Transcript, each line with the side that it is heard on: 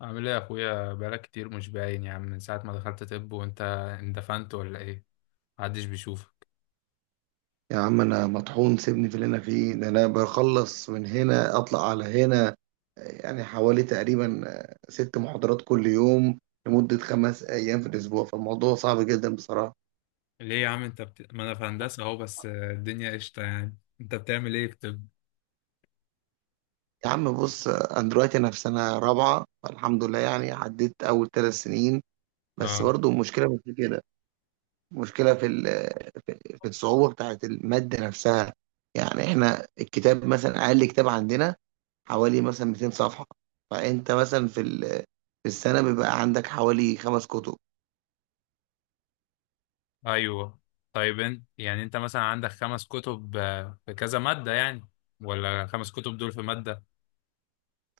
left: عامل ايه يا اخويا؟ بقالك كتير مش باين يا عم، من ساعة ما دخلت طب. وانت اندفنت ولا ايه؟ محدش بيشوفك.
right: يا عم، انا مطحون. سيبني في اللي انا فيه ده. انا بخلص من هنا اطلع على هنا. يعني حوالي تقريبا 6 محاضرات كل يوم لمدة 5 ايام في الاسبوع، فالموضوع صعب جدا بصراحة.
left: ليه يا عم؟ ما انا في هندسة اهو، بس الدنيا قشطة، يعني انت بتعمل ايه في طب؟
right: يا عم بص، انا دلوقتي في سنة رابعة، فالحمد لله يعني عديت اول 3 سنين. بس
left: اه.
right: برضو المشكلة مش في كده، مشكلة في الصعوبة بتاعت المادة نفسها. يعني احنا الكتاب مثلا، اقل كتاب عندنا حوالي مثلا 200 صفحة. فانت مثلا في السنة بيبقى عندك حوالي 5 كتب.
left: ايوه. طيب، انت يعني انت مثلا عندك خمس كتب في كذا مادة يعني، ولا خمس كتب دول في مادة؟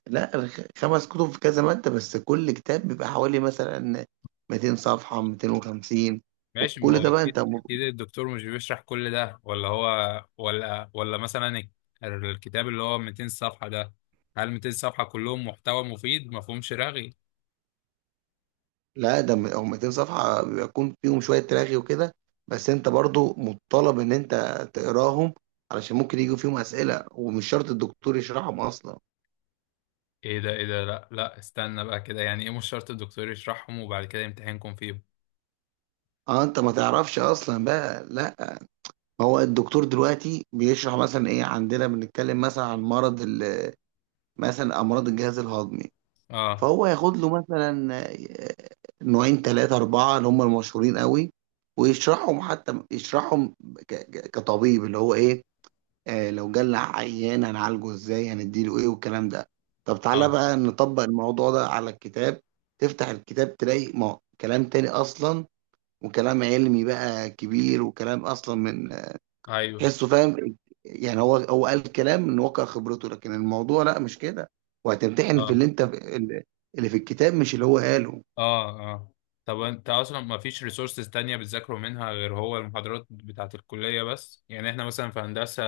right: لا، 5 كتب في كذا مادة، بس كل كتاب بيبقى حوالي مثلا 200 صفحة، 250.
left: ماشي، ما
right: وكل
left: هو
right: ده بقى
left: اكيد
right: انت.
left: اكيد الدكتور مش بيشرح كل ده ولا هو؟ ولا مثلا الكتاب اللي هو 200 صفحة ده، هل 200 صفحة كلهم محتوى مفيد ما فيهمش رغي؟
right: لا، ده هم 200 صفحة بيكون فيهم شوية تلاغي وكده، بس انت برضو مطالب ان انت تقراهم، علشان ممكن يجوا فيهم اسئلة، ومش شرط الدكتور يشرحهم اصلا.
left: ايه ده؟ ايه ده؟ لا، لا، استنى بقى كده، يعني ايه مش شرط الدكتور يشرحهم وبعد كده يمتحنكم فيهم؟
right: اه، انت ما تعرفش اصلا بقى. لا، ما هو الدكتور دلوقتي بيشرح مثلا ايه، عندنا بنتكلم مثلا عن مثلا امراض الجهاز الهضمي.
left: اه.
right: فهو ياخد له مثلا نوعين ثلاثة أربعة اللي هم المشهورين قوي، ويشرحهم، حتى يشرحهم كطبيب، اللي هو ايه، لو جالنا عيان هنعالجه ازاي، هنديله ايه والكلام ده. طب
left: اه.
right: تعالى بقى نطبق الموضوع ده على الكتاب. تفتح الكتاب تلاقي ما كلام تاني اصلا، وكلام علمي بقى كبير، وكلام اصلا من
left: ايوه.
right: تحسه فاهم. يعني هو قال كلام من واقع خبرته، لكن الموضوع لا، مش كده. وهتمتحن في
left: اه.
right: اللي في الكتاب، مش اللي هو قاله.
left: اه. اه. طب انت اصلا ما فيش ريسورسز تانية بتذاكروا منها غير هو المحاضرات بتاعت الكلية بس؟ يعني احنا مثلا في هندسة،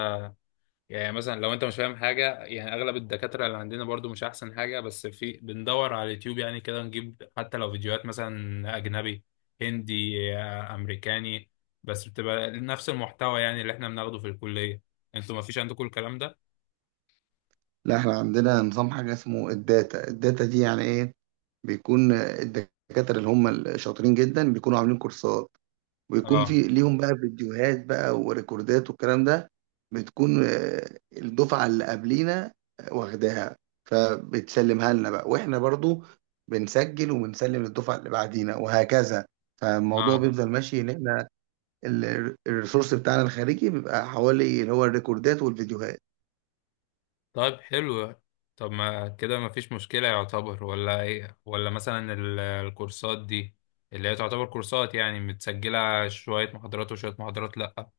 left: يعني مثلا لو انت مش فاهم حاجه، يعني اغلب الدكاتره اللي عندنا برضو مش احسن حاجه، بس في بندور على اليوتيوب، يعني كده نجيب حتى لو فيديوهات مثلا اجنبي، هندي، امريكاني. بس بتبقى نفس المحتوى يعني، اللي احنا بناخده في الكليه. انتوا ما فيش عندكم الكلام ده؟
right: لا، احنا عندنا نظام، حاجة اسمه الداتا. الداتا دي يعني ايه، بيكون الدكاترة اللي هم الشاطرين جدا بيكونوا عاملين كورسات، ويكون
left: اه.
right: في ليهم بقى فيديوهات بقى وريكوردات والكلام ده. بتكون الدفعة اللي قبلينا واخداها، فبتسلمها لنا بقى، واحنا برضو بنسجل وبنسلم للدفعة اللي بعدينا، وهكذا. فالموضوع
left: اه.
right: بيفضل ماشي ان احنا الريسورس بتاعنا الخارجي بيبقى حوالي اللي هو الريكوردات والفيديوهات.
left: طيب، حلو. طب ما كده ما فيش مشكله يعتبر ولا ايه؟ ولا مثلا الكورسات دي اللي هي تعتبر كورسات، يعني متسجله؟ شويه محاضرات وشويه محاضرات لا؟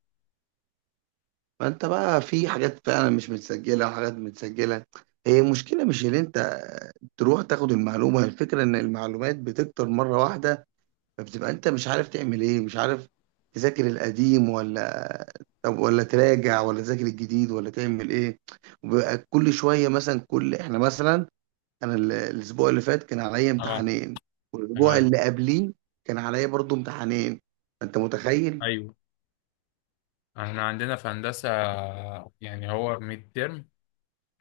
right: فانت بقى في حاجات فعلا مش متسجلة وحاجات متسجلة. هي مشكلة مش ان انت تروح تاخد المعلومة، الفكرة ان المعلومات بتكتر مرة واحدة، فبتبقى انت مش عارف تعمل ايه، مش عارف تذاكر القديم ولا، طب، ولا تراجع، ولا تذاكر الجديد، ولا تعمل ايه. وبيبقى كل شويه مثلا، كل احنا مثلا انا الاسبوع اللي فات كان عليا
left: اه.
right: امتحانين، والاسبوع
left: تمام.
right: اللي قبليه كان عليا برضو امتحانين. انت متخيل؟
left: ايوه. احنا عندنا في هندسة، يعني هو ميد ترم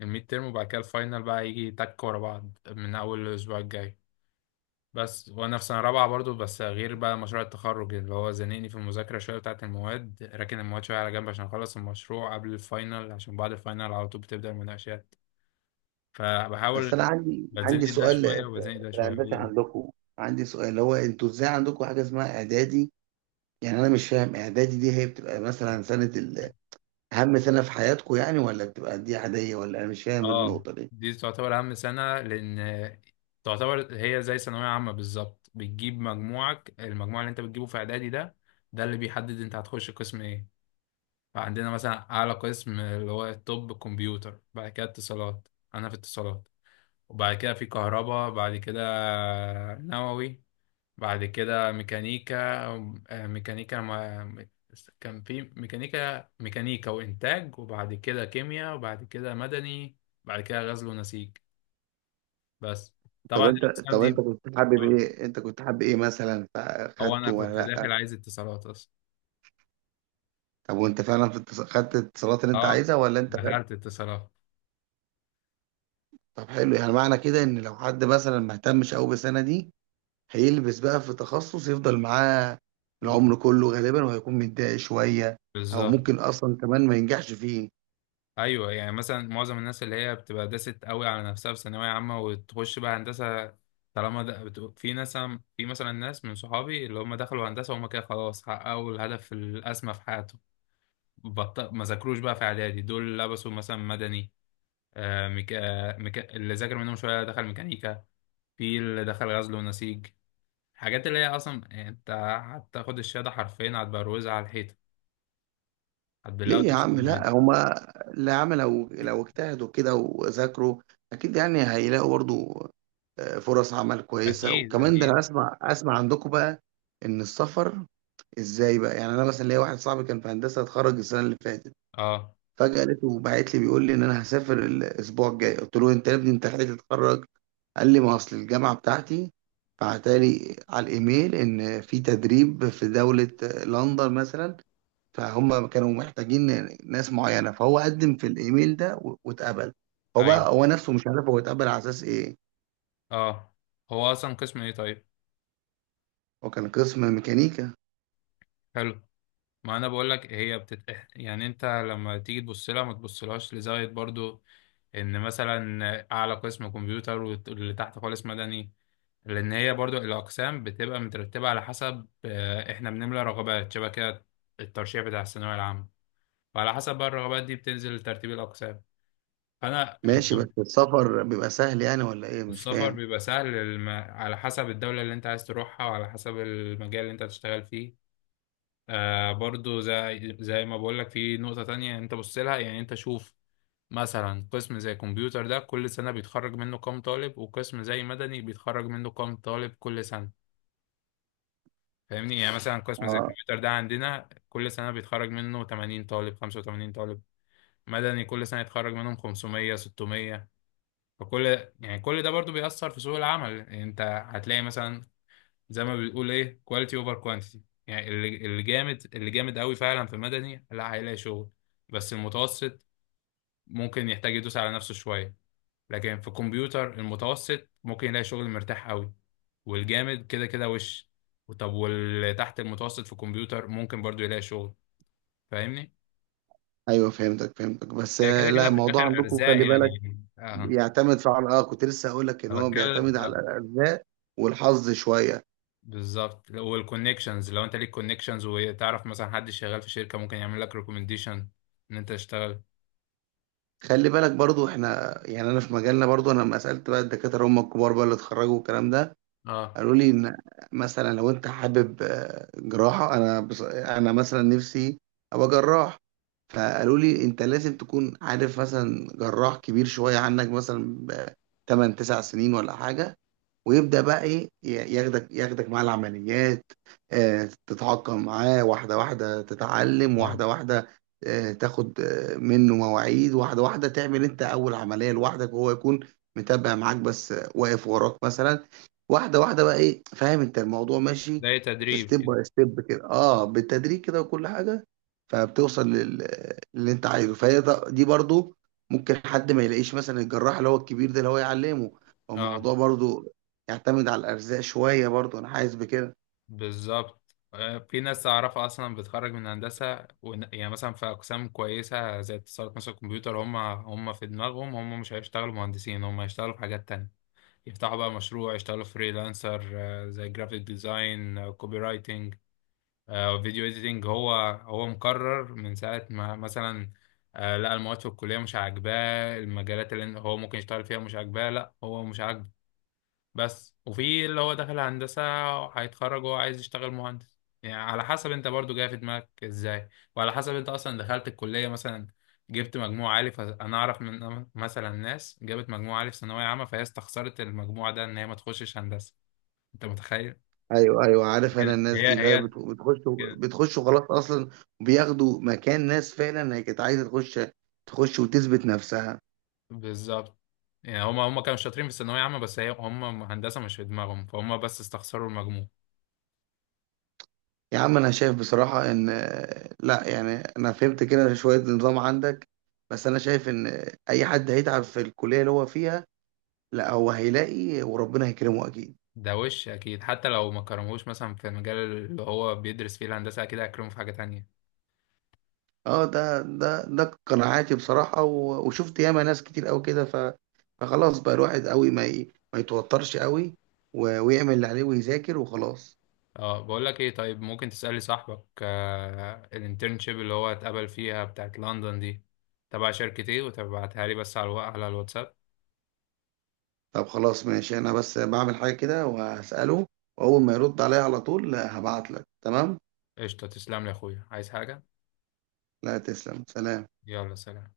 left: الميد ترم، وبعد كده الفاينل بقى يجي تك ورا بعض من أول الأسبوع الجاي. بس وأنا في سنة رابعة برضو، بس غير بقى مشروع التخرج اللي هو زنقني في المذاكرة شوية بتاعة المواد، راكن المواد شوية على جنب عشان أخلص المشروع قبل الفاينل، عشان بعد الفاينل على طول بتبدأ المناقشات،
right: بس
left: فبحاول.
right: انا عندي
left: بتزنق
right: عندي
left: ده
right: سؤال.
left: شوية
right: في
left: وبزنق ده
right: في
left: شوية.
right: الهندسه
left: قول.
right: عندكم، عندي سؤال اللي هو: انتوا ازاي عندكم حاجه اسمها اعدادي؟ يعني انا مش فاهم، اعدادي دي هي بتبقى مثلا سنه أهم سنة في حياتكم يعني، ولا بتبقى دي عادية؟ ولا أنا مش فاهم
left: اه،
right: النقطة دي.
left: دي تعتبر اهم سنه، لان تعتبر هي زي ثانويه عامه بالظبط، بتجيب مجموعك. المجموع اللي انت بتجيبه في اعدادي ده، ده اللي بيحدد انت هتخش قسم ايه. فعندنا مثلا اعلى قسم اللي هو الطب، كمبيوتر، بعد كده اتصالات. انا في اتصالات. وبعد كده في كهرباء، بعد كده نووي، بعد كده ميكانيكا. ميكانيكا، ما كان في ميكانيكا وإنتاج، وبعد كده كيمياء، وبعد كده مدني، بعد كده غزل ونسيج، بس.
right: طب
left: طبعا
right: أنت
left: الأقسام
right: طب
left: دي.
right: أنت كنت حابب
left: آه،
right: إيه؟ مثلا
left: هو أنا
right: فأخدته
left: كنت
right: ولا لأ؟
left: داخل عايز اتصالات أصلا.
right: طب وأنت فعلا خدت الاتصالات اللي أنت
left: أه،
right: عايزها، ولا أنت خدت؟
left: دخلت اتصالات.
right: طب حلو، يعني معنى كده إن لو حد مثلا ما اهتمش أوي بالسنة دي هيلبس بقى في تخصص يفضل معاه العمر كله غالبا، وهيكون متضايق شوية، أو
left: بالظبط.
right: ممكن أصلا كمان ما ينجحش فيه.
left: ايوه، يعني مثلا معظم الناس اللي هي بتبقى داست قوي على نفسها في ثانويه عامه وتخش بقى هندسه. طالما ده في ناس، في مثلا ناس من صحابي اللي هم دخلوا هندسه وهم كده خلاص حققوا الهدف الاسمى في حياتهم. ما ذاكروش بقى في اعدادي، دول لبسوا مثلا مدني. اللي ذاكر منهم شويه دخل ميكانيكا. في اللي دخل غزل ونسيج. الحاجات اللي هي اصلا، يعني انت هتاخد الشهاده حرفيا، هتبروزها على الحيطه، هتبلها
right: ليه يا
left: وتشرب
right: عم، لا
left: ميه.
right: هما اللي عمل، لو اجتهدوا كده وذاكروا اكيد يعني هيلاقوا برضو فرص عمل كويسه.
left: اكيد،
right: وكمان ده
left: اكيد.
right: انا اسمع عندكم بقى ان السفر ازاي بقى. يعني انا مثلا ليا واحد صاحبي كان في هندسه، اتخرج السنه اللي فاتت،
left: اه.
right: فجاه لقيته باعت لي بيقول لي ان انا هسافر الاسبوع الجاي. قلت له: انت يا ابني انت لحقت تتخرج؟ قال لي: ما اصل الجامعه بتاعتي بعتالي على الايميل ان في تدريب في دوله، لندن مثلا، فهم كانوا محتاجين ناس معينة، فهو قدم في الإيميل ده واتقبل. هو
left: ايوه.
right: بقى، هو نفسه مش عارف هو اتقبل على أساس إيه.
left: اه. هو اصلا قسم ايه طيب؟
right: هو كان قسم ميكانيكا.
left: حلو. ما انا بقول لك هي يعني انت لما تيجي تبص لها ما تبصلهاش لزاويه برضو، ان مثلا اعلى قسم كمبيوتر واللي تحت خالص مدني. لان هي برضو الاقسام بتبقى مترتبه على حسب، احنا بنملى رغبات شبه كده، الترشيح بتاع الثانويه العامه. فعلى حسب بقى الرغبات دي بتنزل ترتيب الاقسام. فانا.
right: ماشي، بس السفر بيبقى سهل يعني ولا إيه؟ مش
left: السفر
right: فاهم.
left: بيبقى سهل، على حسب الدوله اللي انت عايز تروحها وعلى حسب المجال اللي انت هتشتغل فيه. برضو زي ما بقول لك، في نقطة تانية انت بص لها. يعني انت شوف، مثلا قسم زي كمبيوتر ده كل سنة بيتخرج منه كام طالب، وقسم زي مدني بيتخرج منه كام طالب كل سنة؟ فاهمني. يعني مثلا قسم زي
right: اه،
left: الكمبيوتر ده عندنا كل سنة بيتخرج منه 80 طالب، 85 طالب. مدني كل سنة يتخرج منهم 500، 600. فكل يعني كل ده برضو بيأثر في سوق العمل، يعني انت هتلاقي مثلا، زي ما بتقول ايه، كواليتي اوفر كوانتيتي. يعني اللي جامد اللي جامد قوي فعلا في مدني، لا هيلاقي شغل. بس المتوسط ممكن يحتاج يدوس على نفسه شويه. لكن في الكمبيوتر المتوسط ممكن يلاقي شغل مرتاح قوي. والجامد كده كده وش. طب واللي تحت المتوسط في الكمبيوتر ممكن برضو يلاقي شغل. فاهمني؟
right: ايوه، فهمتك، بس
left: هي كده
right: لا،
left: كده في
right: الموضوع
left: الاخر
right: عندكم
left: ارزاق
right: خلي
left: يعني.
right: بالك
left: اه،
right: بيعتمد فعلا. اه، كنت لسه اقول لك ان
left: أنا
right: هو
left: بتكلم
right: بيعتمد على
left: آه،
right: الارزاق والحظ شويه.
left: بالظبط. والكونكشنز، لو انت ليك كونكشنز وتعرف مثلا حد شغال في شركه ممكن يعمل لك ريكومنديشن ان انت تشتغل.
right: خلي بالك برضو، احنا يعني انا في مجالنا، برضو انا لما سالت بقى الدكاتره هم الكبار بقى اللي اتخرجوا والكلام ده،
left: اه.
right: قالوا لي ان مثلا لو انت حابب جراحه، انا انا مثلا نفسي ابقى جراح، فقالوا لي: انت لازم تكون عارف مثلا جراح كبير شويه عنك مثلا ب 8 9 سنين ولا حاجه، ويبدأ بقى إيه ياخدك مع العمليات. تتعاقم معاه واحدة واحدة، تتعلم
left: اه.
right: واحدة واحدة، تاخد منه مواعيد واحدة واحدة، تعمل أنت أول عملية لوحدك وهو يكون متابع معاك، بس واقف وراك مثلا. واحدة واحدة بقى، إيه، فاهم أنت الموضوع ماشي
left: زي تدريب
right: ستيب
left: كده.
right: باي ستيب كده، بالتدريج كده، وكل حاجة، فبتوصل للي أنت عايزه. فهي دي برضو ممكن حد ما يلاقيش مثلا الجراح اللي هو الكبير ده اللي هو يعلمه.
left: اه.
right: فالموضوع برضو يعتمد على الارزاق شويه برضه، انا حاسس بكده.
left: بالظبط. في ناس أعرفها أصلا بتخرج من هندسة يعني مثلا في أقسام كويسة زي اتصالات مثلا، الكمبيوتر، هم في دماغهم هم مش هيشتغلوا مهندسين، هم هيشتغلوا في حاجات تانية. يفتحوا بقى مشروع، يشتغلوا فريلانسر، زي جرافيك ديزاين، كوبي رايتنج، فيديو اديتنج. هو مقرر من ساعة ما مثلا، لا المواد في الكلية مش عاجباه، المجالات اللي هو ممكن يشتغل فيها مش عاجباه، لا هو مش عاجبه بس. وفي اللي هو داخل هندسة هيتخرج وهو عايز يشتغل مهندس. يعني على حسب انت برضو جاي في دماغك ازاي، وعلى حسب انت اصلا دخلت الكلية، مثلا جبت مجموع عالي. فانا اعرف من مثلا ناس جابت مجموع عالي في ثانوية عامة فهي استخسرت المجموع ده ان هي ما تخشش هندسة. انت متخيل؟
right: ايوه ايوه، عارف، انا الناس
left: هي
right: دي اللي هي
left: هي
right: بتخش،
left: كده.
right: بتخش وخلاص اصلا، بياخدوا مكان ناس فعلا هي كانت عايزه تخش، تخش وتثبت نفسها.
left: بالظبط. يعني هما كانوا شاطرين في الثانوية عامة، بس هما هندسة مش في دماغهم، فهم بس استخسروا المجموع.
right: يا عم انا شايف بصراحه ان، لا يعني، انا فهمت كده شويه نظام عندك، بس انا شايف ان اي حد هيتعب في الكليه اللي هو فيها لا هو هيلاقي، وربنا هيكرمه اكيد.
left: ده وش اكيد، حتى لو ما كرموش مثلا في المجال اللي هو بيدرس فيه الهندسه، اكيد هيكرمه في حاجه تانية.
right: اه، ده قناعاتي بصراحة. وشفت ياما ناس كتير قوي كده، فخلاص بقى الواحد قوي ما يتوترش قوي، ويعمل اللي عليه ويذاكر وخلاص.
left: اه، بقول لك ايه، طيب ممكن تسالي صاحبك الانترنشيب اللي هو اتقبل فيها بتاعت لندن دي تبع شركه ايه، وتبعتها لي بس على على الواتساب.
right: طب خلاص ماشي، انا بس بعمل حاجة كده وهسأله، واول ما يرد عليا على طول هبعت لك. تمام.
left: قشطه، تسلم لي يا اخويا، عايز حاجه؟
right: لا، تسلم، سلام.
left: يلا، سلام.